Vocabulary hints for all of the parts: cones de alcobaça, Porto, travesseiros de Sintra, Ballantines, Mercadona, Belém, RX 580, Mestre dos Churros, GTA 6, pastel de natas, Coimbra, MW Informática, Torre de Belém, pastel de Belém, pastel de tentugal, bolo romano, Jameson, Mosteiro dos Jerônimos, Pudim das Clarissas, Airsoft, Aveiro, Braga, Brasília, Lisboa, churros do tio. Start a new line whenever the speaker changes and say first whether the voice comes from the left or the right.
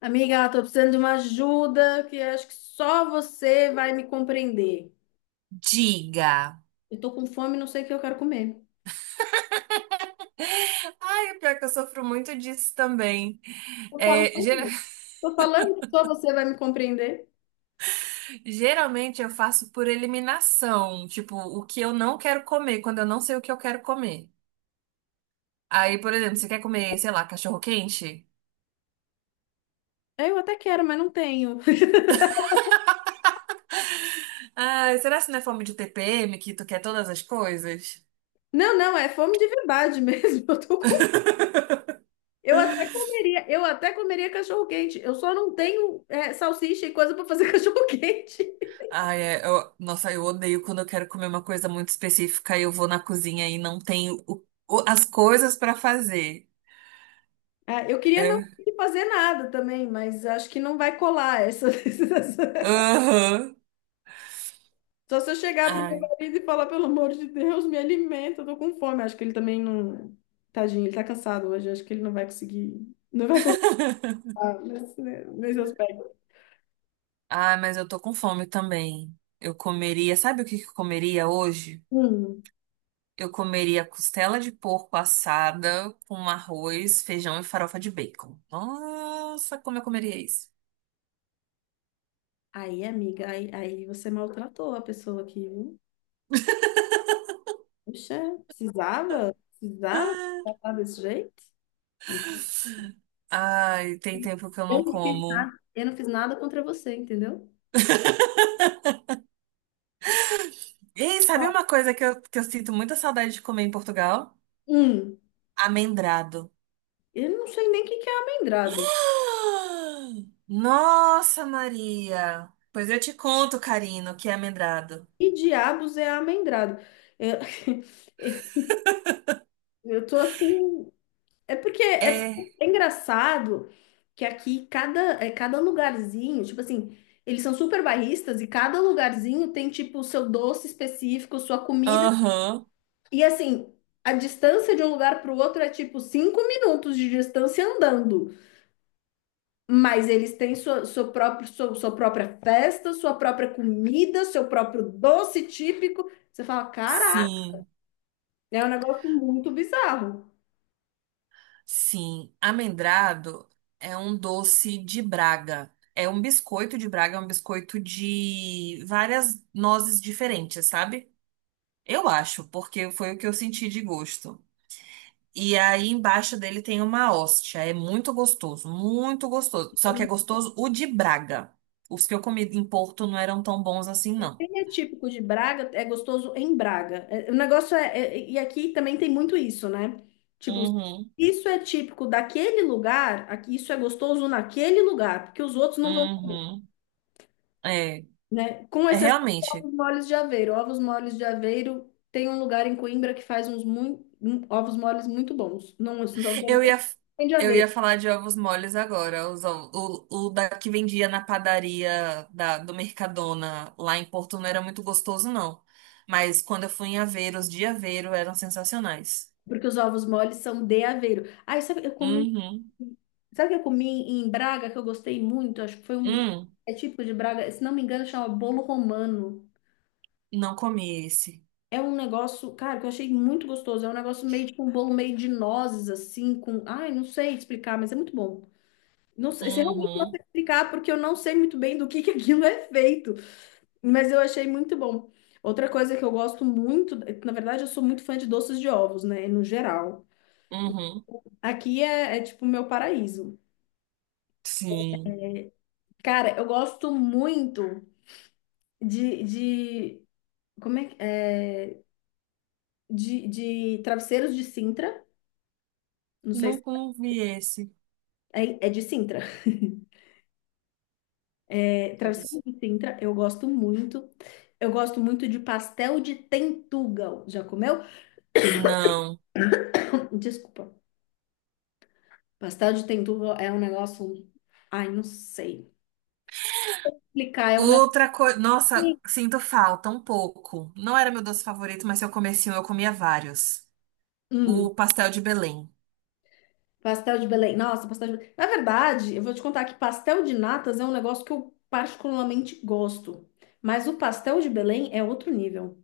left: Amiga, eu tô precisando de uma ajuda que eu acho que só você vai me compreender.
right: Diga.
left: Eu tô com fome, e não sei o que eu quero comer.
right: Ai, o pior que eu sofro muito disso também.
left: Tô falando,
right: É, gera-
left: tô falando que só você vai me compreender.
right: Geralmente eu faço por eliminação, tipo, o que eu não quero comer, quando eu não sei o que eu quero comer. Aí, por exemplo, você quer comer, sei lá, cachorro quente?
left: É, eu até quero, mas não tenho.
right: Ai, será que não é fome de TPM que tu quer todas as coisas?
left: Não, não, é fome de verdade mesmo. Eu tô com. Eu até comeria cachorro-quente. Eu só não tenho é, salsicha e coisa pra fazer cachorro-quente.
right: Ai, nossa, eu odeio quando eu quero comer uma coisa muito específica e eu vou na cozinha e não tenho as coisas pra fazer.
left: Ah, eu queria não
right: É.
left: fazer nada também, mas acho que não vai colar essa, essa.
right: Aham.
left: Só se eu chegar pro meu
right: Ai.
left: marido e falar, pelo amor de Deus, me alimenta, eu tô com fome. Acho que ele também não. Tadinho, ele tá cansado hoje. Acho que ele não vai conseguir. Não vai conseguir nesse aspecto.
right: Ah, mas eu tô com fome também. Eu comeria, sabe o que que eu comeria hoje?
left: Hum.
right: Eu comeria costela de porco assada com arroz, feijão e farofa de bacon. Nossa, como eu comeria isso?
left: Aí, amiga, aí você maltratou a pessoa aqui, viu? Puxa, precisava? Precisava tratar desse jeito? Uhum.
right: Ai, tem tempo que eu
left: Eu
right: não
left: não fiz,
right: como.
left: eu não fiz nada contra você, entendeu?
right: E sabe uma coisa que eu sinto muita saudade de comer em Portugal?
left: Hum,
right: Amendrado.
left: eu não sei nem o que que é amendrado.
right: Ah! Nossa, Maria! Pois eu te conto, Carino, o que é amendrado.
left: Que diabos é amendrado? Eu, eu tô assim. É porque é,
right: É,
left: porque é engraçado que aqui cada lugarzinho, tipo assim, eles são super bairristas e cada lugarzinho tem tipo o seu doce específico, sua comida.
right: aham,
left: E assim, a distância de um lugar para o outro é tipo 5 minutos de distância andando. Mas eles têm sua própria festa, sua própria comida, seu próprio doce típico. Você fala, caraca,
right: sim.
left: é um negócio muito bizarro.
right: Sim, amendrado é um doce de Braga. É um biscoito de Braga, é um biscoito de várias nozes diferentes, sabe? Eu acho, porque foi o que eu senti de gosto. E aí embaixo dele tem uma hóstia. É muito gostoso, muito gostoso. Só que é gostoso o de Braga. Os que eu comi em Porto não eram tão bons assim, não.
left: Ele é típico de Braga, é gostoso em Braga. É, o negócio é, e aqui também tem muito isso, né? Tipo,
right: Uhum,
left: isso é típico daquele lugar, aqui isso é gostoso naquele lugar, porque os outros não vão,
right: uhum. É,
left: né? Com
right: é
left: exceção de
right: realmente.
left: ovos moles de Aveiro. Ovos moles de Aveiro tem um lugar em Coimbra que faz ovos moles muito bons. Não, os ovos
right: Eu
left: moles
right: ia,
left: de
right: eu
left: Aveiro,
right: ia falar de ovos moles agora. O da que vendia na padaria do Mercadona lá em Porto não era muito gostoso, não. Mas quando eu fui em Aveiro, os de Aveiro eram sensacionais.
left: porque os ovos moles são de Aveiro. Aí, sabe, eu comi
right: Uhum.
left: Sabe o que eu comi em Braga que eu gostei muito? Acho que foi um.
right: Hum,
left: É típico de Braga, se não me engano, chama bolo romano.
right: não comi esse.
left: É um negócio, cara, que eu achei muito gostoso. É um negócio meio tipo um bolo meio de nozes, assim, com. Ai, não sei explicar, mas é muito bom. Não sei, se realmente não
right: Uhum.
left: sei explicar, porque eu não sei muito bem do que aquilo é feito. Mas eu achei muito bom. Outra coisa que eu gosto muito, na verdade, eu sou muito fã de doces de ovos, né? No geral.
right: Uhum.
left: Aqui é tipo o meu paraíso.
right: Sim.
left: Cara, eu gosto muito. de como é, é de travesseiros de Sintra, não sei se
right: Nunca não vi esse.
left: é de Sintra. É,
right: Deve
left: travesseiros
right: ser.
left: de Sintra, eu gosto muito. Eu gosto muito de pastel de tentugal. Já comeu?
right: Não.
left: Desculpa. Pastel de tentugal é um negócio, ai, não sei explicar, é um negócio.
right: Outra coisa. Nossa, sinto falta um pouco. Não era meu doce favorito, mas se eu comesse um, eu comia vários.
left: Hum,
right: O pastel de Belém.
left: Pastel de Belém. Nossa, pastel de Belém. Na verdade, eu vou te contar que pastel de natas é um negócio que eu particularmente gosto. Mas o pastel de Belém é outro nível.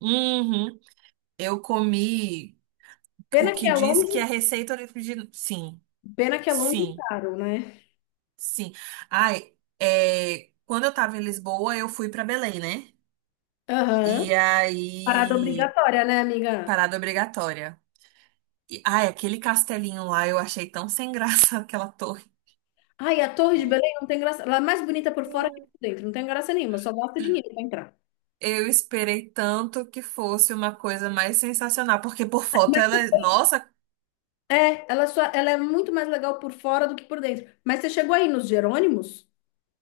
right: Uhum. Eu comi o
left: Pena que
right: que
left: é
right: diz
left: longe,
right: que é receita original. Sim,
left: pena que é longe e
right: sim,
left: caro, né?
right: sim. Ai, é, quando eu tava em Lisboa, eu fui pra Belém, né?
left: Aham.
right: E
left: Parada
right: aí,
left: obrigatória, né, amiga?
right: parada obrigatória. E, ai, aquele castelinho lá eu achei tão sem graça aquela torre.
left: Ai, a Torre de Belém não tem graça. Ela é mais bonita por fora que por dentro. Não tem graça nenhuma, só gasta dinheiro pra entrar.
right: Eu esperei tanto que fosse uma coisa mais sensacional, porque por foto ela, nossa,
left: Mas é, ela é muito mais legal por fora do que por dentro. Mas você chegou aí nos Jerônimos?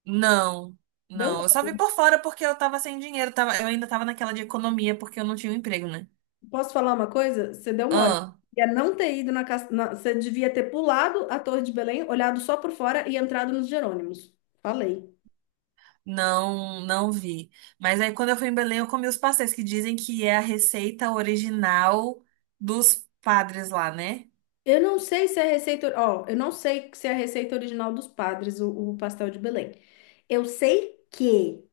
right: não,
left: Deu
right: não. Eu só vi
left: mole.
right: por fora porque eu tava sem dinheiro, tava, eu ainda tava naquela de economia porque eu não tinha um emprego, né?
left: Posso falar uma coisa? Você deu mole.
right: Ah,
left: Ia não ter ido na, na. Você devia ter pulado a Torre de Belém, olhado só por fora e entrado nos Jerônimos. Falei.
right: não, não vi. Mas aí quando eu fui em Belém, eu comi os pastéis que dizem que é a receita original dos padres lá, né?
left: Eu não sei se é a receita, ó, eu não sei se é a receita original dos padres, o pastel de Belém. Eu sei que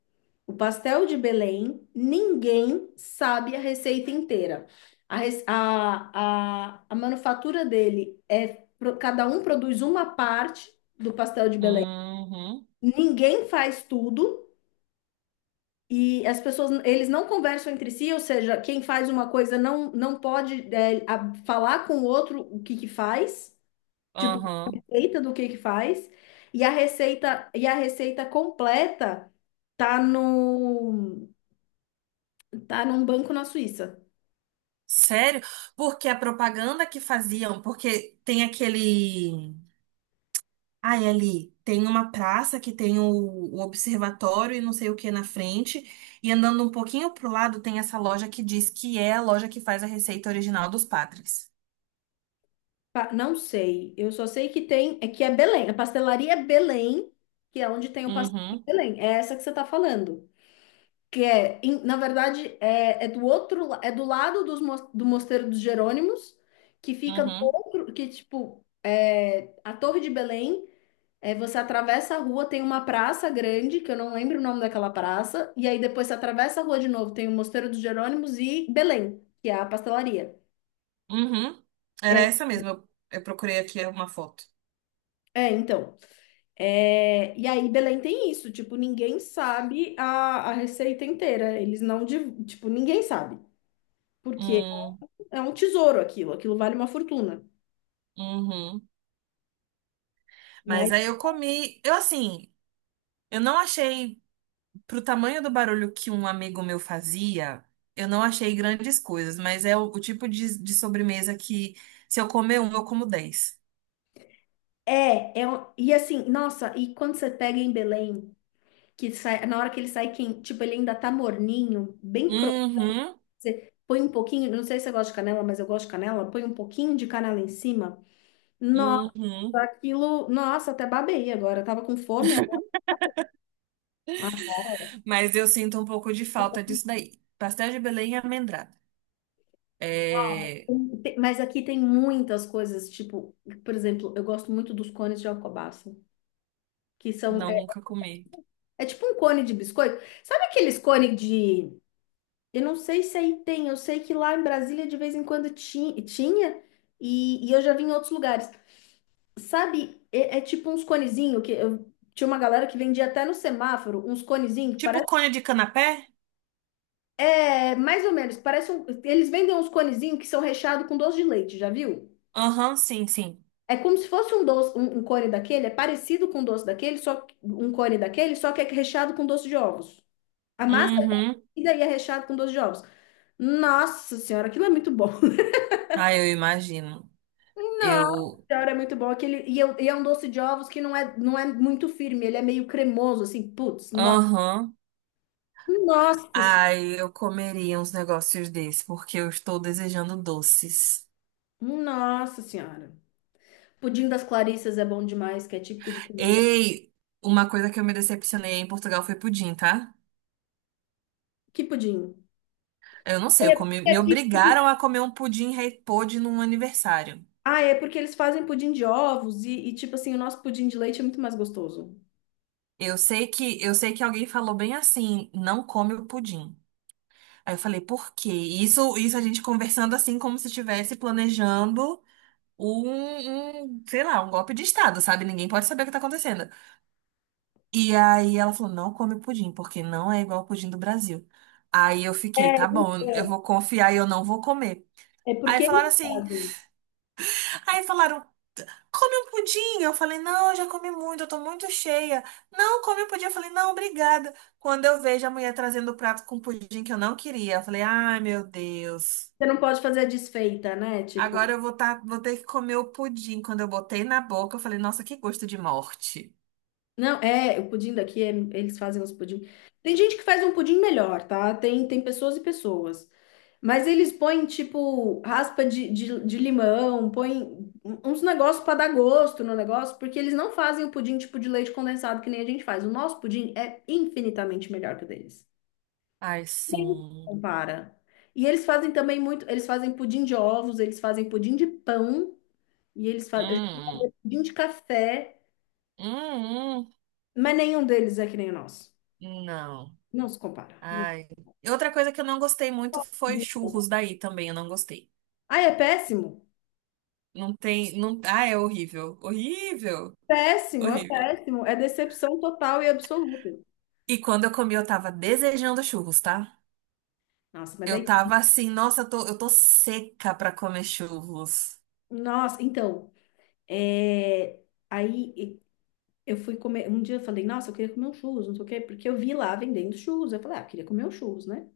left: o pastel de Belém, ninguém sabe a receita inteira. A, rece- a manufatura dele é, cada um produz uma parte do pastel de Belém.
right: Uhum,
left: Ninguém faz tudo e as pessoas, eles não conversam entre si, ou seja, quem faz uma coisa não pode, falar com o outro o que que faz. Tipo, a
right: uhum.
left: receita do que faz. E a receita completa tá no, tá num banco na Suíça.
right: Sério? Porque a propaganda que faziam, porque tem aquele. Ai, ali, tem uma praça que tem o observatório e não sei o que na frente. E andando um pouquinho pro lado, tem essa loja que diz que é a loja que faz a receita original dos padres.
left: Não sei. Eu só sei que tem, é que é Belém. A pastelaria é Belém, que é onde tem o pastel em
right: Uhum,
left: Belém. É essa que você tá falando. Que é, na verdade, é do outro, é do lado dos, do Mosteiro dos Jerônimos, que fica do
right: uhum.
left: outro, que tipo, é, a Torre de Belém. É, você atravessa a rua, tem uma praça grande, que eu não lembro o nome daquela praça, e aí depois você atravessa a rua de novo, tem o Mosteiro dos Jerônimos e Belém, que é a pastelaria.
right: Uhum.
left: É,
right: Era essa mesmo. Eu procurei aqui uma foto.
left: é, então. É, e aí Belém tem isso, tipo, ninguém sabe a, receita inteira, eles não, tipo, ninguém sabe, porque
right: Hum,
left: é um tesouro aquilo, aquilo vale uma fortuna.
right: uhum.
left: Mas
right: Mas aí eu comi. Eu assim, eu não achei, pro tamanho do barulho que um amigo meu fazia, eu não achei grandes coisas, mas é o tipo de sobremesa que se eu comer um, eu como dez.
left: e assim, nossa, e quando você pega em Belém, que sai, na hora que ele sai, quem, tipo, ele ainda tá morninho, bem.
right: Uhum,
left: Você põe um pouquinho, não sei se você gosta de canela, mas eu gosto de canela. Põe um pouquinho de canela em cima. Nossa,
right: uhum.
left: aquilo. Nossa, até babei agora. Eu tava com fome agora. Agora.
right: Mas eu sinto um pouco de falta disso daí. Pastel de Belém e amendrada. É,
left: Mas aqui tem muitas coisas, tipo, por exemplo, eu gosto muito dos cones de alcobaça, que são. É,
right: não, nunca comi.
left: é tipo um cone de biscoito. Sabe aqueles cones de. Eu não sei se aí tem, eu sei que lá em Brasília de vez em quando tinha, e eu já vi em outros lugares. Sabe, é tipo uns conezinho que eu tinha uma galera que vendia até no semáforo, uns conezinho que
right: Tipo
left: parece.
right: cone de canapé?
left: É mais ou menos, parece um, eles vendem uns conezinho que são recheados com doce de leite, já viu?
right: Aham, sim, sim.
left: É como se fosse um doce, um cone daquele, é parecido com um doce daquele, só um cone daquele, só que é recheado com doce de ovos. A massa é
right: Uhum.
left: parecida e é recheado com doce de ovos. Nossa senhora, aquilo é muito bom.
right: Ah, eu imagino.
left: Nossa
right: Eu.
left: senhora, é muito bom. Aquele, e é um doce de ovos que não é muito firme, ele é meio cremoso, assim, putz.
right: Aham.
left: Nossa,
right: Ai, eu comeria uns negócios desses, porque eu estou desejando doces.
left: nossa senhora. Pudim das Clarissas é bom demais, que é típico de comida.
right: Ei, uma coisa que eu me decepcionei em Portugal foi pudim, tá?
left: Que pudim?
right: Eu não
left: Ah,
right: sei, eu
left: é
right: comi,
left: porque
right: me
left: aqui.
right: obrigaram a comer um pudim rei pôde num aniversário.
left: Ah, é porque eles fazem pudim de ovos e, tipo assim, o nosso pudim de leite é muito mais gostoso.
right: Eu sei que alguém falou bem assim, não come o pudim. Aí eu falei, por quê? E isso, isso, a gente conversando assim como se estivesse planejando um, sei lá, um golpe de estado, sabe? Ninguém pode saber o que tá acontecendo. E aí ela falou, não come pudim, porque não é igual o pudim do Brasil. Aí eu fiquei, tá bom, eu vou confiar e eu não vou comer.
left: É
right: Aí
left: porque eles
right: falaram assim,
left: fazem.
right: aí falaram, come um pudim. Eu falei, não, eu já comi muito, eu tô muito cheia. Não, come um pudim. Eu falei, não, obrigada. Quando eu vejo a mulher trazendo o prato com pudim que eu não queria, eu falei, ai, meu Deus.
left: Você não pode fazer a desfeita, né? Tipo.
right: Agora eu vou, tá, vou ter que comer o pudim. Quando eu botei na boca, eu falei, nossa, que gosto de morte.
left: Não, é, o pudim daqui, eles fazem uns pudim. Tem gente que faz um pudim melhor, tá? Tem pessoas e pessoas. Mas eles põem, tipo, raspa de limão, põem uns negócios para dar gosto no negócio, porque eles não fazem o pudim tipo de leite condensado que nem a gente faz. O nosso pudim é infinitamente melhor que o deles.
right: Ai, sim.
left: Compara. E eles fazem também muito, eles fazem pudim de ovos, eles fazem pudim de pão, e eles fazem
right: Hum,
left: pudim de café,
right: hum, hum.
left: mas nenhum deles é que nem o nosso.
right: Hum. Não.
left: Não se compara. Não.
right: Ai. E outra coisa que eu não gostei muito foi
left: Pode.
right: churros daí também, eu não gostei.
left: Ah, é péssimo?
right: Não tem, não, ah, é horrível, horrível, horrível.
left: Péssimo. É decepção total e absoluta.
right: E quando eu comi, eu tava desejando churros, tá?
left: Nossa, mas
right: Eu
left: daí.
right: tava assim, nossa, eu tô seca pra comer churros.
left: Nossa, então. é, Aí eu fui comer. Um dia eu falei, nossa, eu queria comer um churros, não sei o quê, porque eu vi lá vendendo churros. Eu falei, ah, eu queria comer um churros, né?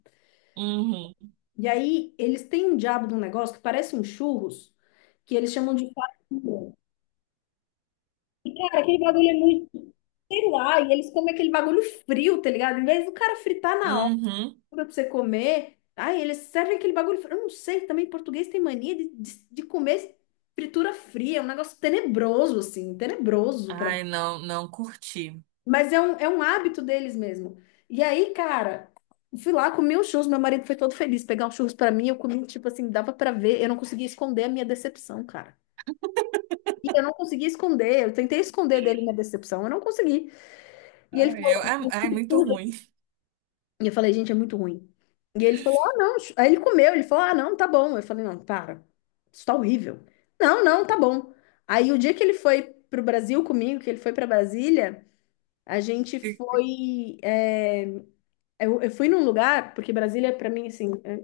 right: Uhum,
left: E aí eles têm um diabo de um negócio que parece um churros, que eles chamam de farinha. E, cara, aquele bagulho é muito, sei lá, e eles comem aquele bagulho frio, tá ligado? Em vez do cara fritar na
right: uhum.
left: pra você comer. Aí eles servem aquele bagulho. Eu não sei, também português tem mania de comer fritura fria, é um negócio tenebroso, assim, tenebroso. Pra.
right: Ai, não, não curti.
left: Mas é um, hábito deles mesmo. E aí, cara, fui lá, comi os churros, meu marido foi todo feliz pegar os churros pra mim, eu comi, tipo assim, dava pra ver, eu não conseguia esconder a minha decepção, cara. E eu não conseguia esconder, eu tentei esconder dele minha decepção, eu não consegui. E ele
right: Ai, eu,
left: falou.
right: é, é muito ruim.
left: E eu falei, gente, é muito ruim. E ele falou, ah, não. Aí ele comeu, ele falou, ah, não, tá bom. Eu falei, não, para, isso tá horrível. Não, não, tá bom. Aí o dia que ele foi pro Brasil comigo, que ele foi pra Brasília, a gente foi. Eu fui num lugar, porque Brasília, pra mim, assim, é,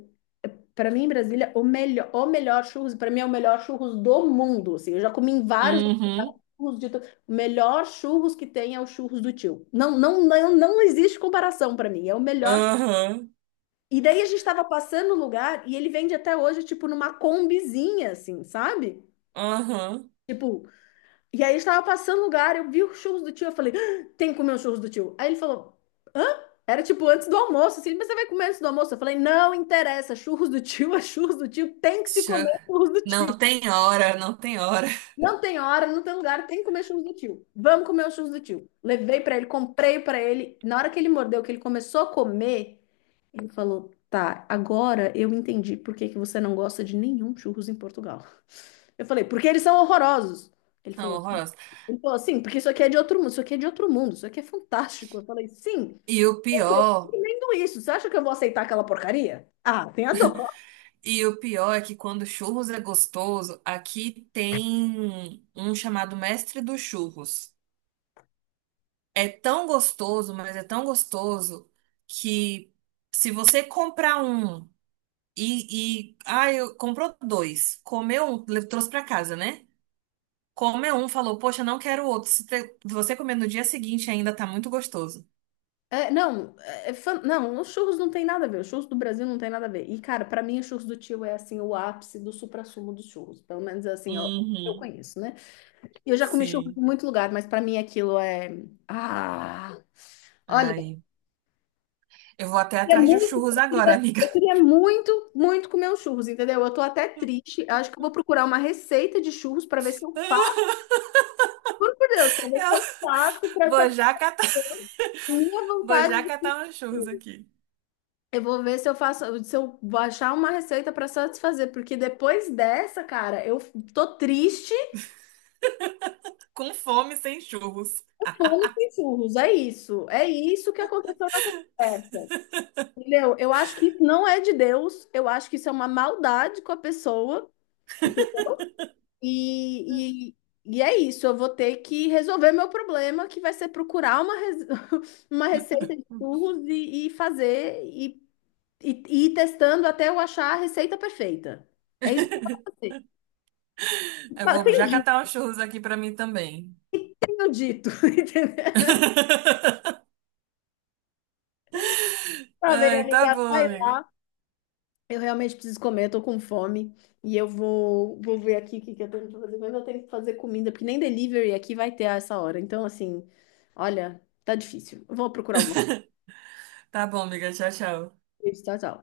left: pra mim, Brasília, o melhor churros, pra mim é o melhor churros do mundo. Assim, eu já comi em vários
right: Uhum,
left: churros de. O melhor churros que tem é o churros do tio. Não, não, não, não existe comparação pra mim. É o melhor
right: aham,
left: e daí a gente tava passando o lugar e ele vende até hoje, tipo, numa combizinha, assim, sabe?
right: aham.
left: Tipo, e aí a gente tava passando o lugar, eu vi os churros do tio, eu falei, "Ah, tem que comer os churros do tio. Aí ele falou, hã? Era tipo antes do almoço, assim, mas você vai comer antes do almoço? Eu falei, não interessa, churros do tio é churros do tio, tem que se
right: Chu-
left: comer churros do tio.
right: Não tem hora, não tem hora.
left: Não tem hora, não tem lugar, tem que comer churros do tio. Vamos comer os churros do tio. Levei pra ele, comprei pra ele. Na hora que ele mordeu, que ele começou a comer, ele falou: Tá, agora eu entendi por que que você não gosta de nenhum churros em Portugal. Eu falei: Porque eles são horrorosos. Ele
right: São
left: falou: Sim.
right: horrorosos.
left: Ele falou assim, porque isso aqui é de outro mundo, isso aqui é de outro mundo, isso aqui é fantástico. Eu falei: Sim,
right: E o pior
left: entendo isso. Você acha que eu vou aceitar aquela porcaria? Ah, tem a dor.
right: E o pior é que quando churros é gostoso, aqui tem um chamado Mestre dos Churros. É tão gostoso, mas é tão gostoso que se você comprar um e, ah, eu comprou dois, comeu um, trouxe pra casa, né? Comeu um, falou, poxa, não quero outro. Se te- você comer no dia seguinte ainda tá muito gostoso.
left: É, não, não, os churros não tem nada a ver, os churros do Brasil não tem nada a ver. E, cara, pra mim, os churros do tio é assim, o ápice do suprassumo dos churros. Pelo menos assim, eu
right: Uhum,
left: conheço, né? Eu já comi churros em
right: sim.
left: muito lugar, mas pra mim aquilo é. Ah! Olha, eu
right: Ai, eu vou até
left: queria
right: atrás de
left: muito,
right: churros
left: eu
right: agora,
left: queria,
right: amiga.
left: eu queria muito, muito comer os churros, entendeu? Eu tô até triste. Acho que eu vou procurar uma receita de churros pra ver se eu faço. Juro por Deus, pra ver se
right: Eu
left: eu faço pra
right: vou já catar.
left: satisfazer a minha
right: Vou
left: vontade
right: já
left: de
right: catar uns churros
left: comer.
right: aqui.
left: Eu vou ver se eu faço, se eu vou achar uma receita pra satisfazer, porque depois dessa, cara, eu tô triste,
right: Com fome, sem churros.
left: com fome e sem churros. É isso que aconteceu nessa conversa. Entendeu? Eu acho que isso não é de Deus, eu acho que isso é uma maldade com a pessoa. Entendeu? E, e, e é isso, eu vou ter que resolver meu problema, que vai ser procurar uma, uma receita de churros e fazer, e ir testando até eu achar a receita perfeita. É isso que eu vou fazer.
right: Eu vou
left: Tenho
right: já catar
left: dito,
right: uns churros aqui pra mim também.
left: tenho dito, entendeu? Pra ver,
right: Ai, tá
left: amiga.
right: bom, amiga.
left: Eu realmente preciso comer, eu tô com fome. E eu vou ver aqui o que que eu tenho que fazer. Mas eu tenho que fazer comida, porque nem delivery aqui vai ter a essa hora. Então, assim, olha, tá difícil. Eu vou procurar alguma
right: Tá bom, amiga. Tchau, tchau.
left: coisa. Tchau, tchau.